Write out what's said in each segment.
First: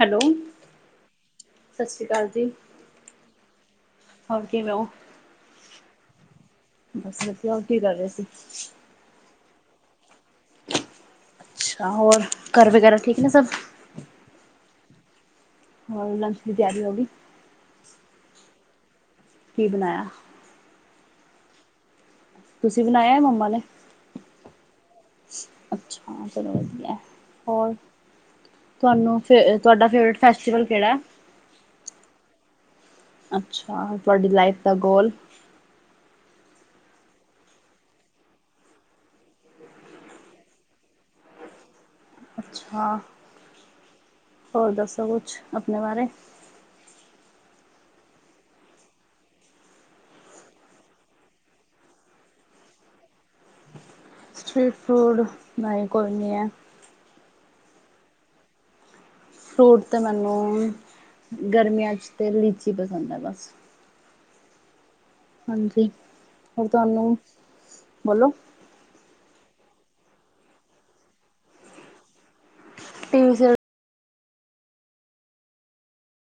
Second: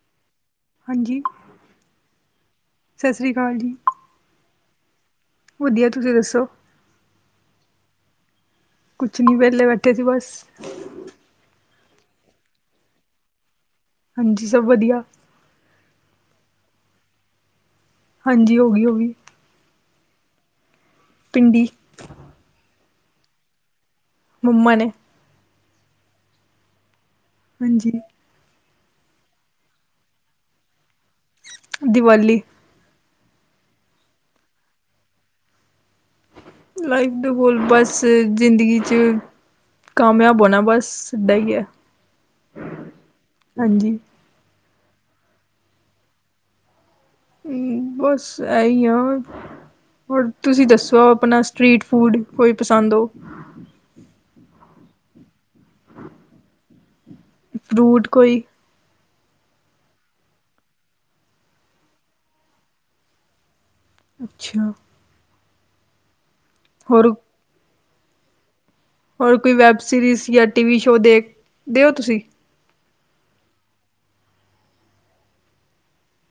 Hello, ਹਾਂਜੀ ਸਾਸੀ ਕਾਲ ਜੀ। ਸਤਿ ਸ੍ਰੀ ਅਕਾਲ ਜੀ ਫਰਕ ਐ ਨਾ ਓ। ਵਧੀਆ ਤੁਸੀਂ ਦੱਸੋ? ਬਸ ਵਧੀਆ ਉਹ ਕੀ ਕਰ ਰਹੇ ਸੀ? ਕੁਛ ਨੀ ਵਿਹਲੇ ਬੈਠੇ ਸੀ ਬਸ ਅੱਛਾ, ਹੋਰ ਘਰ ਵਗੈਰਾ ਠੀਕ ਨੇ ਸਭ ਹਾਂਜੀ, ਸਭ ਵਧੀਆ। ਹੋਰ ਲੰਚ ਦੀ ਤਿਆਰੀ ਹੋ ਗਈ। ਹਾਂਜੀ ਹੋ ਗਈ, ਹੋ ਗਈ। ਕੀ ਬਣਾਇਆ। ਭਿੰਡੀ, ਤੁਸੀਂ ਬਣਾਇਆ, ਮੰਮਾ ਨੇ? ਮੰਮਾ ਨੇ। ਅੱਛਾ, ਚਲੋ ਵਦੀਆ ਹੋਰ ਹਾਂਜੀ ਤੁਹਾਨੂੰ ਫੇਰ ਅ ਤੁਆਡਾ ਫੇਵਰੇਟ ਫੈਸਟੀਵਲ ਕਿਹੜਾ ਐ? ਦੀਵਾਲੀ। ਅੱਛਾ, ਤੁਆਡੀ ਲਾਈਫ ਦਾ ਗੋਲ ਲਾਈਫ ਦਾ ਗੋਲ, ਬਸ ਜ਼ਿੰਦਗੀ ਚ ਕਾਮਯਾਬ ਹੋਣਾ ਬਸ ਸਿੱਧਾ ਈ ਐ। ਅੱਛਾ, ਹੋਰ ਦੱਸੋ ਕੁਛ ਅਪਣੇ ਬਾਰੇ ਹੂੰ, ਬਸ ਇਹੀ ਆ। ਹੋਰ ਤੁਸੀਂ ਦੱਸੋ, ਅਪਣਾ ਸਟ੍ਰੀਟ ਫੂਡ ਕੋਈ ਪਸੰਦ ਓ? ਸਟ੍ਰੀਟ ਫੂਡ ਬਾਈ ਕੋਈ ਨੀ ਐ। ਫਰੂਟ ਕੋਈ ਫਰੂਟ ਤਾਂ ਮੈਨੂੰ ਗਰਮੀਆਂ ਚ ਤੇ ਲੀਚੀ ਪਸੰਦ ਐ ਬਸ। ਅੱਛਾ। ਹਾਂਜੀ, ਹੋਰ ਤੁਆਨੂੰ ਬੋਲੋ। ਹੋਰ ਕੋਈ ਵੈੱਬ ਸੀਰੀਜ਼ ਯਾ ਟੀ ਵੀ ਸ਼ੋਅ ਦੇਖ ਦਿਓ ਤੁਸੀਂ? ਤੇ [unintelligible]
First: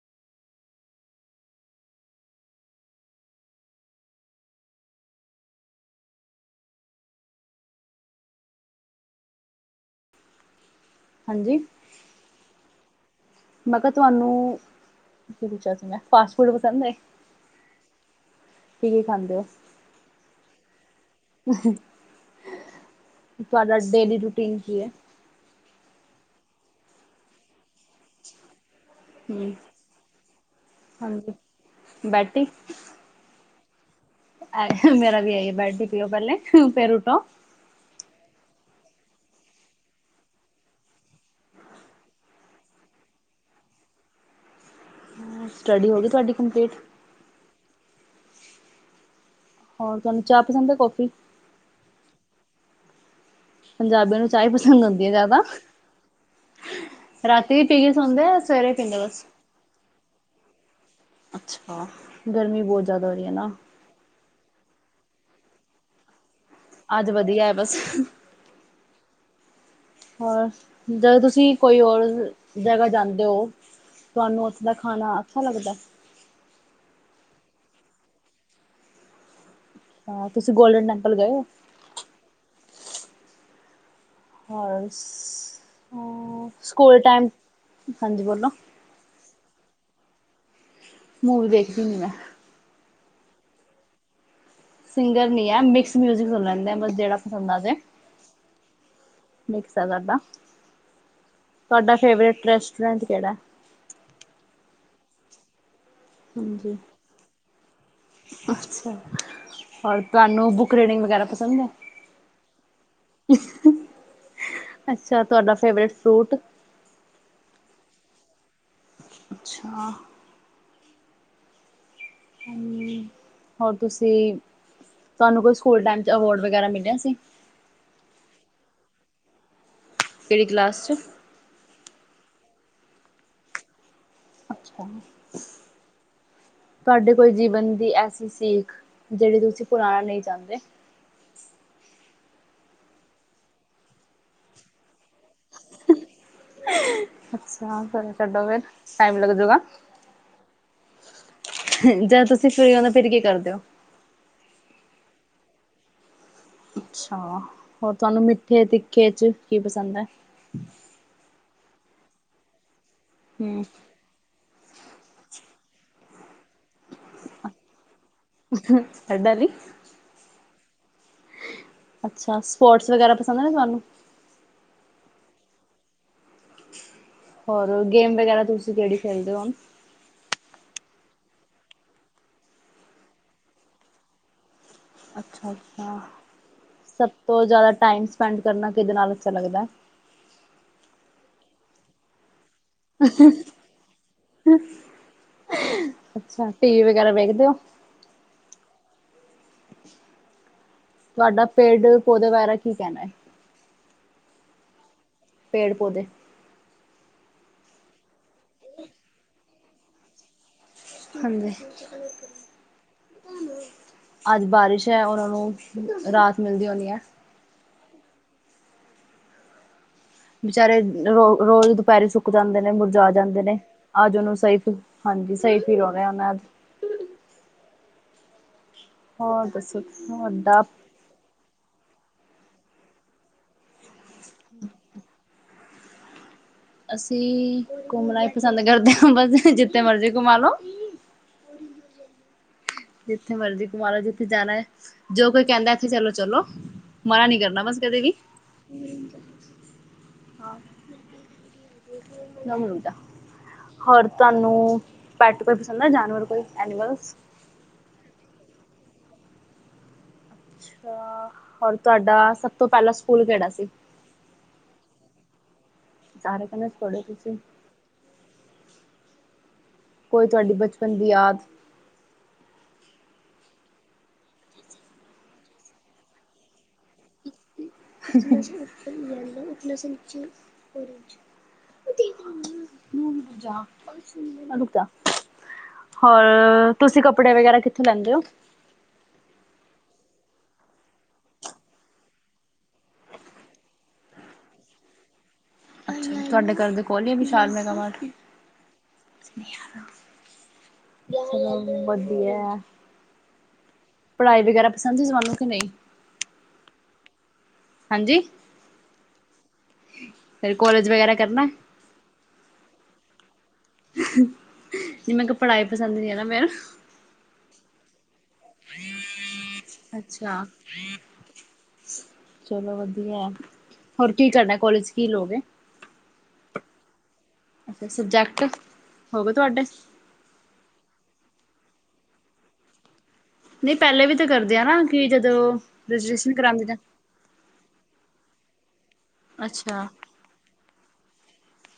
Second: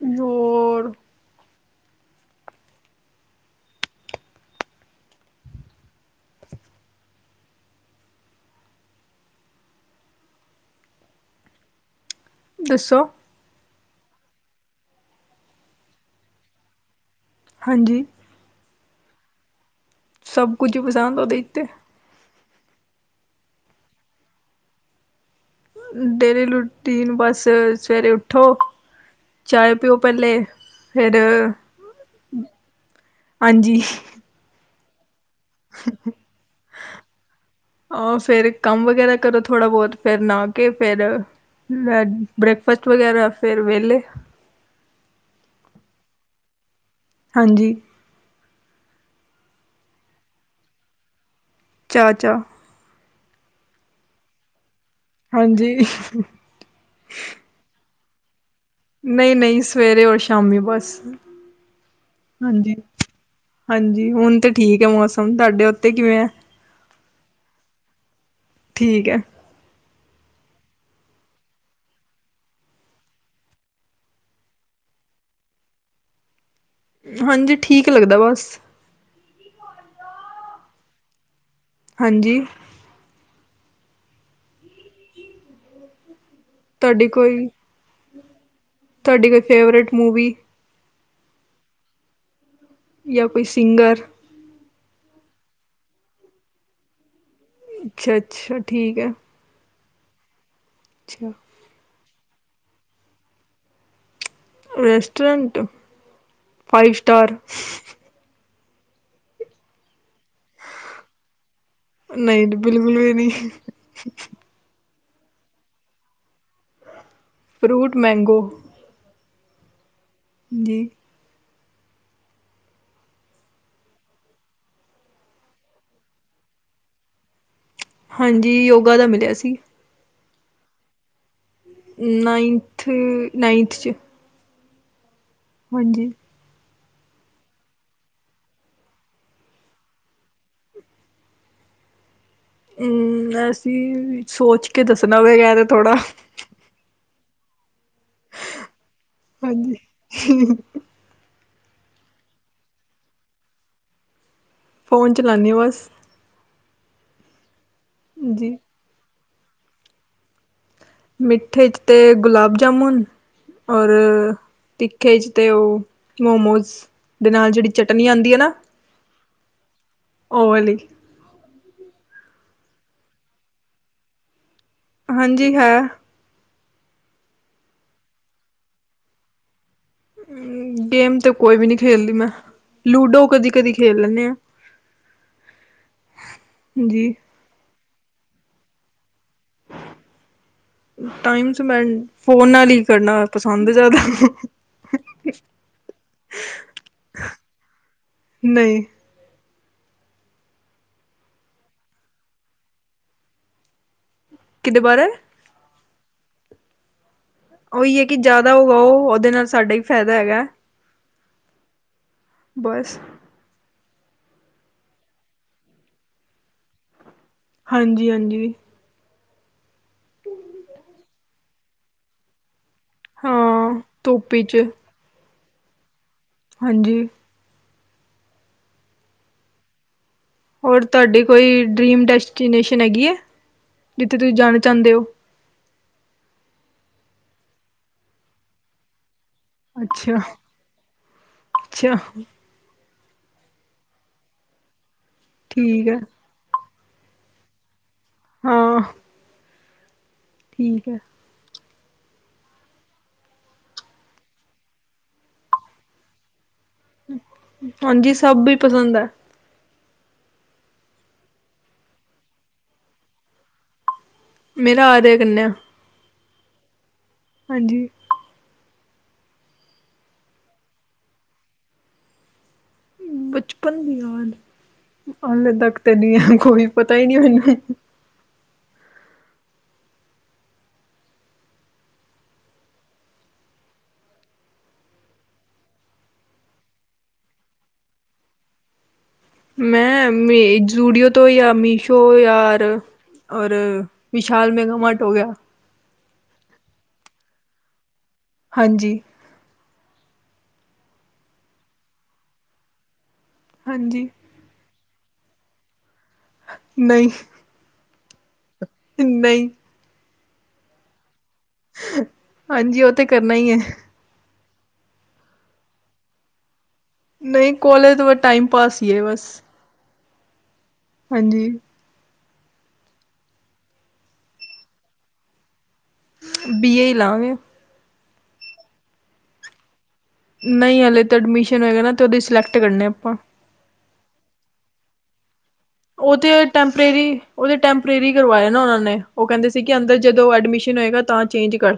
ਰ [unintelligible] ਹਾਂਜੀ। ਦੱਸੋ? ਮੈਂ ਕਿਆ ਤੁਆਨੂੰ ਕੀ ਪੁਛਯਾ ਸੀ ਮੈ ਫਾਸਟ ਫੂਡ ਪਸੰਦ ਐ। ਹਾਂਜੀ। ਕੀ-ਕੀ ਖਾਂਦੇ ਓ। ਸਭ ਕੁਝ ਪਸੰਦ ਓਦੇ ਤੇ। ਤੁਆਢਾ ਡੇਲੀ ਰੂਟੀਨ ਕੀ ਐ। ਡੇਰੇ ਲੁਟੀਨ ਬਸ ਸਵੇਰੇ ਉੱਠੋ। ਹਮ ਚਾਹ ਪਿਓ ਪਹਿਲੇ ਫਿਰ ਹਾਂਜੀ ਬੈਟੀ ਹਾਂਜੀ ਆ ਮੇਰਾ ਵੀ ਆਈ ਐ, ਬੈਡ ਟੀ ਪੀਓ ਪਹਿਲੇ, ਫੇਰ ਉਠੋ। ਆਹ ਫੇਰ ਕੰਮ ਵਗੈਰਾ ਕਰੋ ਥੋੜਾ ਬਹੁਤ, ਫਿਰ ਨਹਾ ਕੇ ਫਿਰ ਬ੍ਰੇਕਫਾਸਟ ਵਗੈਰਾ ਫੇਰ ਵਿਹਲੇ। ਸਟੱਡੀ ਹੋ ਗਈ ਤੁਆਡੀ ਕੰਪਲੀਟ। ਹਾਂਜੀ। ਹੋਰ ਤੁਆਨੂੰ ਚਾਹ ਪਸੰਦ ਐ ਕੌਫੀ। ਚਾਹ, ਚਾਹ। ਪੰਜਾਬੀਆਂ ਨੂੰ ਚਾਹ ਈ ਪਸੰਦ ਹੁੰਦੀ ਐ ਜਾਯਦਾ। ਹਾਂਜੀ ਰਾਤੀ ਵੀ ਪੀ ਕੇ ਸੌਦੇ ਓ ਸਵੇਰੇ। ਪੀਂਦੇ ਬਸ ਨਈ-ਨਈ ਸਵੇਰੇ ਓਰ ਸ਼ਾਮੀ ਬਸ, ਅੱਛਾ ਗਰਮੀ ਹਾਂਜੀ। ਬਹੁਤ ਜ਼ਿਆਦਾ ਹੋ ਰਹੀ ਹੈ ਨਾ ਹਾਂਜੀ, ਹੁਣ ਤੇ ਠੀਕ ਐ ਮੌਸਮ, ਤੁਆਡੇ ਉੱਤੇ ਕਿਵੇਂ ਐ? ਅੱਜ ਵਦੀਆ ਐ ਬਸ। ਠੀਕ ਐ। ਹੋਰ ਜਦੋਂ ਤੁਸੀਂ ਕੋਈ ਹੋਰ ਜਗਾਂ ਜਾਂਦੇ ਓ ਤੁਆਨੂੰ ਉਸ ਦਾ ਖਾਣਾ ਅੱਛਾ ਲੱਗਦਾ। ਹਾਂਜੀ, ਠੀਕ ਲੱਗਦਾ ਬਸ। ਹਾਂ, ਤੁਸੀਂ ਗੋਲਡਨ ਟੈਂਪਲ ਗਏ ਓ? ਹਾਂਜੀ। ਹੋਰ ਸਕੂਲ ਤੁਹਾਡੀ ਟਾਈਮ ਕੋਈ ਹਾਂਜੀ ਬੋਲੋ ਤੁਹਾਡੀ ਕੋਈ ਫੇਵਰੇਟ ਮੂਵੀ। ਮੂਵੀ ਦੇਖਦੀ ਨੀ ਮੈਂ। ਜਾਂ ਕੋਈ ਸਿੰਗਰ ਸਿੰਗਰ ਨਹੀਂ ਐ ਮਿਕਸ ਮਿਊਜਿਕ ਸੁਣ ਲੈਂਦੇ ਐ ਜਿਹੜਾ ਪਸੰਦ ਆਜੇ। ਅੱਛਾ ਅੱਛਾ, ਠੀਕ ਐ। [unintelligible] ਸਾਡਾ, ਅੱਛਾ, ਤੁਹਾਡਾ ਫੇਵਰੇਟ ਰੈਸਟੋਰੈਂਟ ਕਿਹੜਾ ਰੈਸਟੋਰੈਂਟ ਹਾਂਜੀ ਫਾਈਵ ਸਟਾਰ ਅੱਛਾ, ਔਰ ਤੁਹਾਨੂੰ ਬੁੱਕ ਰੀਡਿੰਗ ਵਗੈਰਾ ਪਸੰਦ ਐ। ਨਹੀਂ, ਬਿਲਕੁਲ ਵੀ ਨੀ ਅੱਛਾ ਤੁਹਾਡਾ ਫੇਵਰੇਟ ਫਰੂਟ। Fruit mango. ਅੱਛਾ, ਜੀ, ਹੋਰ ਤੁਸੀਂ ਤੁਹਾਨੂੰ ਕੋਈ ਸਕੂਲ ਟਾਈਮ ਚ ਅਵਾਰਡ ਵਗੈਰਾ ਮਿਲਿਆ ਸੀ। ਹਾਂਜੀ, ਯੋਗਾ ਦਾ ਮਿਲਿਆ ਸੀ। ਕਿਹੜੀ ਕਲਾਸ 'ਚ ਨਾਈਨਥ ਨਾਈਨਥ 'ਚ ਅੱਛਾ, ਹਾਂਜੀ। ਤੁਹਾਡੇ ਕੋਈ ਜੀਵਨ ਦੀ ਐਸੀ ਸਿੱਖ ਜਿਹੜੀ ਤੁਸੀਂ ਭੁੱਲਣਾ ਨੀ ਚਾਦੇ। ਹੂੰ, ਅਸੀਂ ਸੋਚ ਕੇ ਦੱਸਣਾ ਹੋਏਗਾ ਐ ਤੇ ਥੋੜਾ ਅੱਛਾ, ਚੱਲੋ ਛੱਡੋ ਫਿਰ ਟਾਈਮ ਲੱਗਜੂਗਾ। ਹਾਂਜੀ ਜਦ ਤੁਸੀਂ ਫਰੀ ਹੁੰਦੇ ਫਿਰ ਕੀ ਕਰਦੇ ਓ? ਫੋਨ ਚਲਾਣੀ ਆ ਬਸ। ਅੱਛਾ, ਹੋਰ ਤੁਹਾਨੂੰ ਜੀ ਮਿੱਠੇ ਤਿੱਖੇ ਚ ਕੀ ਪਸੰਦ ਐ। ਮਿੱਠੇ 'ਚ ਤੇ ਗੁਲਾਬ ਜਾਮੁਣ ਹੂੰ ਔਰ ਤਿੱਖੇ ਚ ਤੇ ਉਹ ਮੋਮੋਸ ਦੇ ਨਾਲ ਜਿਹੜੀ ਚਟਨੀ ਆਂਦੀ ਆ ਨਾ ਏਦਾਂ ਨੀ। ਓ ਵਾਲੀ। ਅੱਛਾ ਸਪੋਰਟਸ ਵਗੈਰਾ ਪਸੰਦ ਨੇ ਤੁਹਾਨੂੰ। ਹਾਂਜੀ ਹਾਂ, ਔਰ ਗੇਮ ਵਗੈਰਾ ਤੁਸੀਂ ਕਿਹੜੀ ਖੇਲਦੇ ਹੋ। ਗੇਮ ਤੇ ਕੋਈ ਵੀ ਨੀ ਖੇਲਦੀ ਮੈਂ ਲੂਡੋ ਕਦੀ ਕਦੀ ਖੇਲ ਲੈਣੇ ਆ। ਅੱਛਾ ਅੱਛਾ, ਸਭ ਜੀ ਤੋਂ ਜ਼ਿਆਦਾ ਟਾਈਮ ਸਪੈਂਡ ਕਰਨਾ ਕਿਹਦੇ ਨਾਲ ਅੱਛਾ ਲੱਗਦਾ? ਟਾਈਮ ਸਪੈਡ ਫੋਨ ਨਾਲ ਹੀ। ਕਰਨਾ ਪਸੰਦ ਜ਼ਿਆਦਾ। ਅੱਛਾ, ਟੀ ਵੀ ਵਗੈਰਾ ਵੇਖਦੇ ਓ? ਨਹੀਂ। ਤੁਹਾਡਾ ਪੇੜ ਪੌਦੇ ਬਾਰੇ ਕੀ ਕਹਿਣਾ ਹੈ? ਕਿਹਦੇ ਬਾਰੇ। ਪੇੜ ਪੌਦੇ। ਉਹੀ ਹੈ ਕਿ ਜ਼ਿਆਦਾ ਹੋਗਾ ਉਹ ਉਹਦੇ ਨਾਲ ਸਾਡਾ ਹੀ ਫ਼ਾਇਦਾ ਹੈਗਾ। ਹਾਂਜੀ। ਬਸ। ਅੱਜ ਬਾਰਿਸ਼ ਐ ਤੇ ਉਹਨਾਂ ਨੂੰ ਰਾਹਤ ਮਿਲਦੀ ਹੋਣੀ ਐ। ਹਾਂਜੀ-ਹਾਂਜੀ। ਬਚਾਰੇ ਰੋ ਰੋਜ਼ ਦੁਪਹਿਰੇ ਸੁੱਕ ਜਾਂਦੇ ਨੇ ਮੁਰਝਾ ਜਾਂਦੇ ਨੇ ਹਾਂ ਅੱਜ ਧੁੱਪ ਉਹਨੂੰ ਸਈ, 'ਚ ਹਾਂਜੀ, ਸਹੀ ਫਿਲ ਹੋ ਰਿਹਾ ਹੋਣਾ। ਹਾਂਜੀ, ਹੋਰ ਦੱਸੋ। ਹੋਰ ਤੁਹਾਡੀ ਕੋਈ ਡਰੀਮ ਡੈਸਟੀਨੇਸ਼ਨ ਹੈਗੀ ਐ ਜਿੱਥੇ ਤੁਸੀਂ ਜਾਣਾ ਚਾਦੇ ਹੋ। ਅਸੀਂ ਘੁੰਮਣਾ ਹੀ ਪਸੰਦ ਕਰਦੇ ਹਾਂ ਬਸ ਜਿੱਥੇ ਮਰਜ਼ੀ ਅੱਛਾ ਘੁੰਮਾ ਲਓ। ਅੱਛਾ। ਜਿੱਥੇ ਮਰਜੀ ਕਮਾ ਲੋ ਜਿੱਥੇ ਜਾਣਾ ਹੈ, ਜੋ ਕੋਈ ਕਹਿੰਦਾ ਠੀਕ ਇੱਥੇ ਹੈ ਚਲੋ-ਚਲੋ। ਮਨਾ ਨੀ ਕਰਨਾ ਬਸ ਕਦੇ ਵੀ। ਹਾਂ ਠੀਕ ਹੈ ਨ ਮਰੂਦਾ। ਹੋਰ ਤੁਹਾਨੂੰ ਪੈਟ ਕੋਈ ਪਸੰਦ ਹੈ, ਜਾਨਵਰ ਕੋਈ ਐਨੀਮਲ। ਹਾਂਜੀ ਸਭ ਵੀ ਪਸੰਦ ਹੈ। ਹੋਰ ਤੁਹਾਡਾ ਸਭ ਤੋਂ ਪਹਿਲਾਂ ਸਕੂਲ ਕਿਹੜਾ ਸੀ? ਮੇਰਾ ਆ ਰ ਸਾਰੇ ਕਹਿੰਦੇ ਪੜੋ ਤੁਸੀਂ। ਹਾਂਜੀ। ਕੋਈ ਤੁਹਾਡੀ ਬਚਪਨ ਦੀ ਯਾਦ। ਬਚਪਨ ਦੀ ਯਾਦ, ਹਾਲੇ ਤੱਕ ਤੇ ਨਹੀਂ ਆ ਕੋਈ ਪਤਾ ਹੀ ਨਹੀਂ ਮੈਨੂੰ। ਦਾ ਉਪਸ ਜਾ ਹੋਰ ਤੁਸੀਂ ਕੱਪੜੇ ਵਗੈਰਾ ਕਿੱਥੋਂ ਲੈਂਦੇ ਹੋ? ਮੈਂ ਮ ਜੂਡੀਓ ਤੋਂ ਯਾਰ ਮੀਸ਼ੋ ਯਾਰ ਔਰ ਵਿਸ਼ਾਲ ਮੈਗਾਮਟ ਹੋ ਗਿਆ। ਅੱਛ ਤੁਹਾਡੇ ਘਰ ਦੇ ਖੋਲ ਆ ਵੀਸ਼ਾਲ ਮੈਗਾ ਮਾਰਟ? ਹਾਂਜੀ। ਵਧੀਆ। ਹਾਂਜੀ। ਪੜ੍ਹਾਈ ਵਗੈਰਾ ਪਸੰਦ ਸੀ ਜ਼ਾਨੂੰ ਕਿ ਨਹੀਂ? ਨਹੀਂ। ਹਾਂਜੀ। ਨਹੀਂ। ਫੇਰ ਕੋਲੇਜ ਵਗੈਰਾ ਕਰਨਾ। ਹਾਂਜੀ ਉਹ ਤੇ ਕਰਨਾ ਹੀ ਹੈ। ਜ ਮੈਂ ਕਿਹਾ ਪੜ੍ਹਾਈ ਪਸੰਦ ਨਹੀਂ ਹੈ, ਨਾ ਮੈਨੂੰ। ਨਹੀਂ ਕੋਲੇਜ ਤੋਂ ਬਾ ਟਾਈਮ ਪਾਸ ਹੀ ਹੈ ਬਸ। ਅੱਛਾ। ਹਾਂਜੀ। ਚਲੋ ਵਧੀਆ ਹੈ, ਹੋਰ ਕੀ ਕਰਨਾ ਕੋਲੇਜ ਕੀ ਲੋਗੇ? ਬੀਏ ਹੀ ਲਾਗੇ। ਅੱਛਾ ਸਬਜੈਕਟ ਹੋ ਗਏ ਤੁਹਾਡੇ? ਨਹੀਂ ਹਲੇੇ ਤਾਂ ਐਡਮਿਸ਼ਨ ਹੋਏਗਾ, ਨਾ ਤੇ ਉਹਦੇ ਸਿਲੈਕਟ ਕਰਨੇ ਆਪਾਂ। ਨਹੀਂ ਪਹਿਲੇ ਵੀ ਤਾਂ ਕਰਦੇ ਆ ਨਾ ਕਿ ਜਦੋਂ ਉਹ ਤੇ ਰਜਿਸਟ੍ਰੇਸ਼ਨ ਕਰਾਉਂਦੇ ਨੇ ਟੈਂਪਰੇਰੀ ਉਹ ਤੇ ਟੈਂਪਰੇਰੀ ਕਰਵਾਏ ਨਾ ਉਹਨਾਂ ਨੇ ਉਹ ਕਹਿੰਦੇ ਸੀ ਕਿ ਅੱਛਾ ਅੰਦਰ ਜਦੋਂ ਐਡਮਿਸ਼ਨ ਹੋਏਗਾ ਤਾਂ ਚੇਂਜ ਕਰ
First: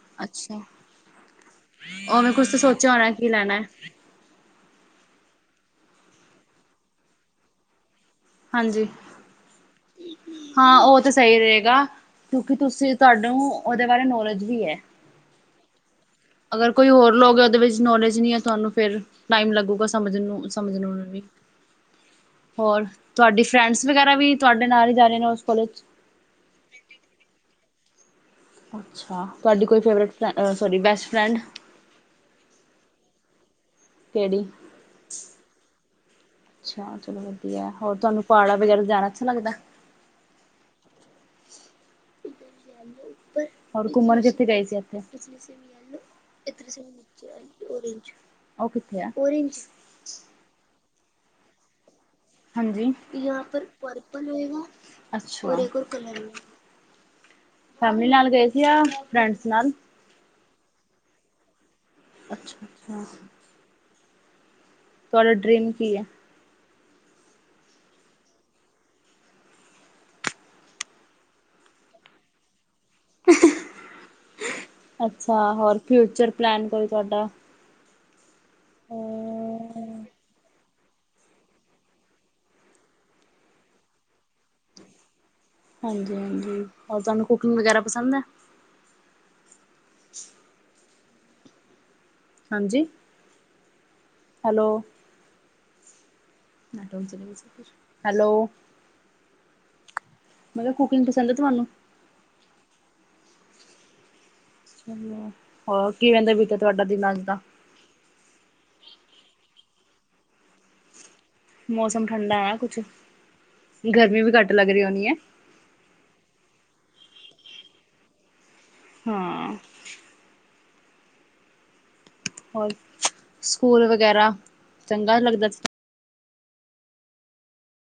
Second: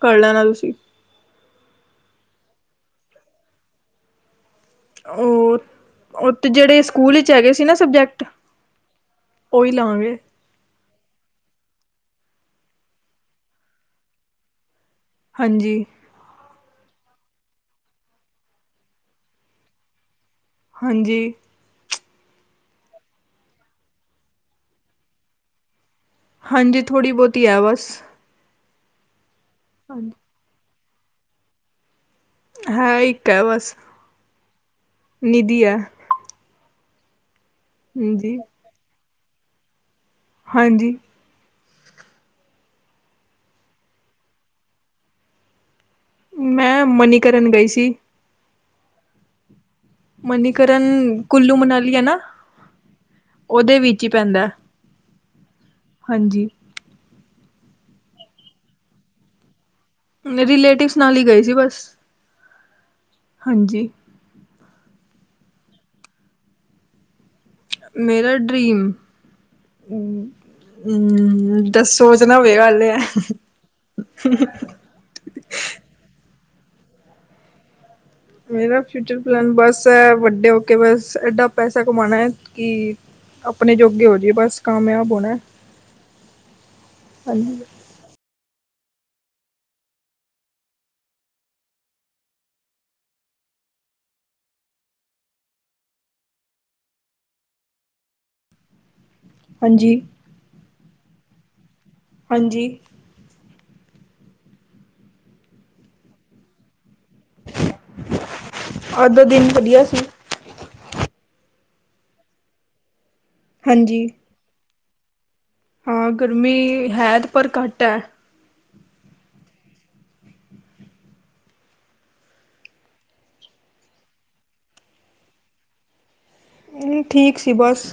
ਕਰ ਲੈਣਾ ਅੱਛਾ ਤੁਸੀਂ ਉਹਵੇੈਂ ਕੁਛ ਤਾਂ ਸੋਚਿਆ ਹੋਣਾ ਕੀ ਲੈਣਾ ਹੈ ਉਹ ਉਹ ਤੇ ਜਿਹੜੇ ਸਕੂਲ ਵਿੱਚ ਹੈਗੇ ਸੀ ਨਾ ਸਬਜੈਕਟ ਹਾਂਜੀ, ਉਹੀ ਲਾਂਗੇ ਹਾਂ ਉਹ ਤਾਂ ਸਹੀ ਰਹੇਗਾ ਕਿਉਂਕਿ ਤੁਸੀਂ ਤੁਹਾਨੂੰ ਉਹਦੇ ਬਾਰੇ ਨੌਲੇਜ ਵੀ ਹੈ ਹਾਂਜੀ, ਅਗਰ ਕੋਈ ਹੋਰ ਲੋਕ ਆ ਉਹਦੇ ਵਿੱਚ ਨੌਲੇਜ ਨਹੀਂ ਹੈ, ਤੁਹਾਨੂੰ ਫਿਰ ਟਾਈਮ ਲੱਗੇੂਗਾ ਸਮਝ ਨੂੰ ਸਮਝਣਾ ਉਹਨਾਂ ਵੀ, ਹਾਂਜੀ ਹੋਰ ਤੁਹਾਡੀ ਫਰੈਂਡਸ ਵਗੈਰਾ ਵੀ ਤੁਹਾਡੇ ਨਾਲ ਹੀ ਜਾ ਰਹੇ ਨੇ ਉਸ ਕੋਲੇਜ ਚ ਹਾਂਜੀ ਥੋੜ੍ਹੀ ਬਹੁਤੀ ਹੈ ਬਸ, ਅੱਛਾ ਤੁਹਾਡੀ ਕੋਈ ਹਾਂਜੀ, ਫੇਵਰੇਟ ਸੋਰੀ ਬੈਸਟ ਫਰੈਂਡ ਹੈ ਇੱਕ ਹੈ ਬਸ ਕਿਹੜੀ ਨਿਧੀ ਹੈ। ਅੱਛਾ ਚਲੋ ਵਧੀਆ, ਹੋਰ ਤੁਹਾਨੂੰ ਹਾਂਜੀ ਪਹਾੜਾ ਵਗੈਰਾ ਜਾਣਾ ਅੱਛਾ ਲੱਗਦਾ, ਹਾਂਜੀ ਹੋਰ ਘੁੰਮਣ ਕਿਥੇ ਗਏ ਸੀ ਇਥੇ ਇਰ ਸੇ ਮੈਂ ਨੀਚੇ ਮਨੀਕਰਨ ਆਏ ਗਈ ਸੀ ਓਰੇਜ ਉਹ ਕਿੱਥੇ ਆ ਓਰੇਜ ਮਨੀਕਰਨ ਕੁੱਲੱਲੂ ਮਨਾਲੀ ਹੈ ਨਾ ਹਾਂਜੀ ਯਹਾ ਪਰ ਉਹਦੇ ਵਿੱਚ ਹੀ ਪਰਪਲ ਪੈਂਦਾ ਹੋਏਗਾ ਔਰ ਏਕ ਔਰ ਕਲਰ ਹੋਏਗਾ ਅੱਛਾਰ ਹਾਂਜੀ ਫੈਮਿਲੀ ਨਾਲ ਗਏ ਸੀ ਆ ਫਰੈਂਡਸ ਨਾਲ ਰਿਲੇਟਿਵਸ ਨਾਲ ਹੀ ਗਏ ਸੀ ਬਸ ਅੱਛਾ ਅੱਛਾ ਹਾਂਜੀ ਤੁਹਾਡਾ ਡਰੀਮ ਕੀ ਹੈ ਮੇਰਾ ਡਰੀਮ ਹਮ ਦੱ ਸੋਚਨਾ ਪਏਗਾ ਆਲੇ ਅੱਛਾ ਹੋਰ ਫਿਊਚਰ ਪਲੈਨ ਕੋਈ ਤੁਹਾਡਾ ਮੇਰਾ ਫਿਊਚਰ ਪਲਨ ਬਸ ਹੈ ਵੱਡੇ ਕਿ ਬਸ ਐਡਾ ਪੈਸਾ ਕਮਾਉਣਾ ਕਿ ਆਪਣੇ ਜੋਗੇ ਹੋ ਜਾਈਏ ਬਸ ਕਾਮਯਾਬ ਹੋਣਾ ਹਾਂਜੀ ਹਾਂਜੀ ਹੋਰ ਤੁਹਾਨੂੰ ਹਾਂਜੀ ਕੁਕਿੰਗ ਵਗੈਰਾ ਪਸੰਦ ਹੈ ਹਾਂਜੀ ਹੈਲੋ ਹੈਲੋ ਹਾਂਜੀ ਮੈਂ ਕਿਹਾ ਕੁਕਿੰਗ ਪਸੰਦ ਹੈ ਤੁਹਾਨੂੰ ਹਾਂਜੀ ਹੋਰ ਕੀ ਕਹਿੰਦੇ ਬੀਟਾ ਤੁਹਾਡਾ ਦਿਨ ਅੱਜ ਦਾ ਅੱਧੋ ਦਿਨ ਵਧੀਆ ਸੀ ਮੌਸਮ ਠੰਡਾ ਕੁਛ ਹਾਂਜੀ ਗਰਮੀ ਵੀ ਘੱਟ ਲੱਗ ਰਹੀ ਹੋਣੀ ਹੈ ਹਾਂ ਗਰਮੀ ਹੈ ਪਰ ਘੱਟ ਹੈ ਹਾਂ ਹੋਰ ਸਕੂਲ ਵਗੈਰਾ ਚੰਗਾ ਲੱਗਦਾ ਠੀਕ ਸੀ ਬਸ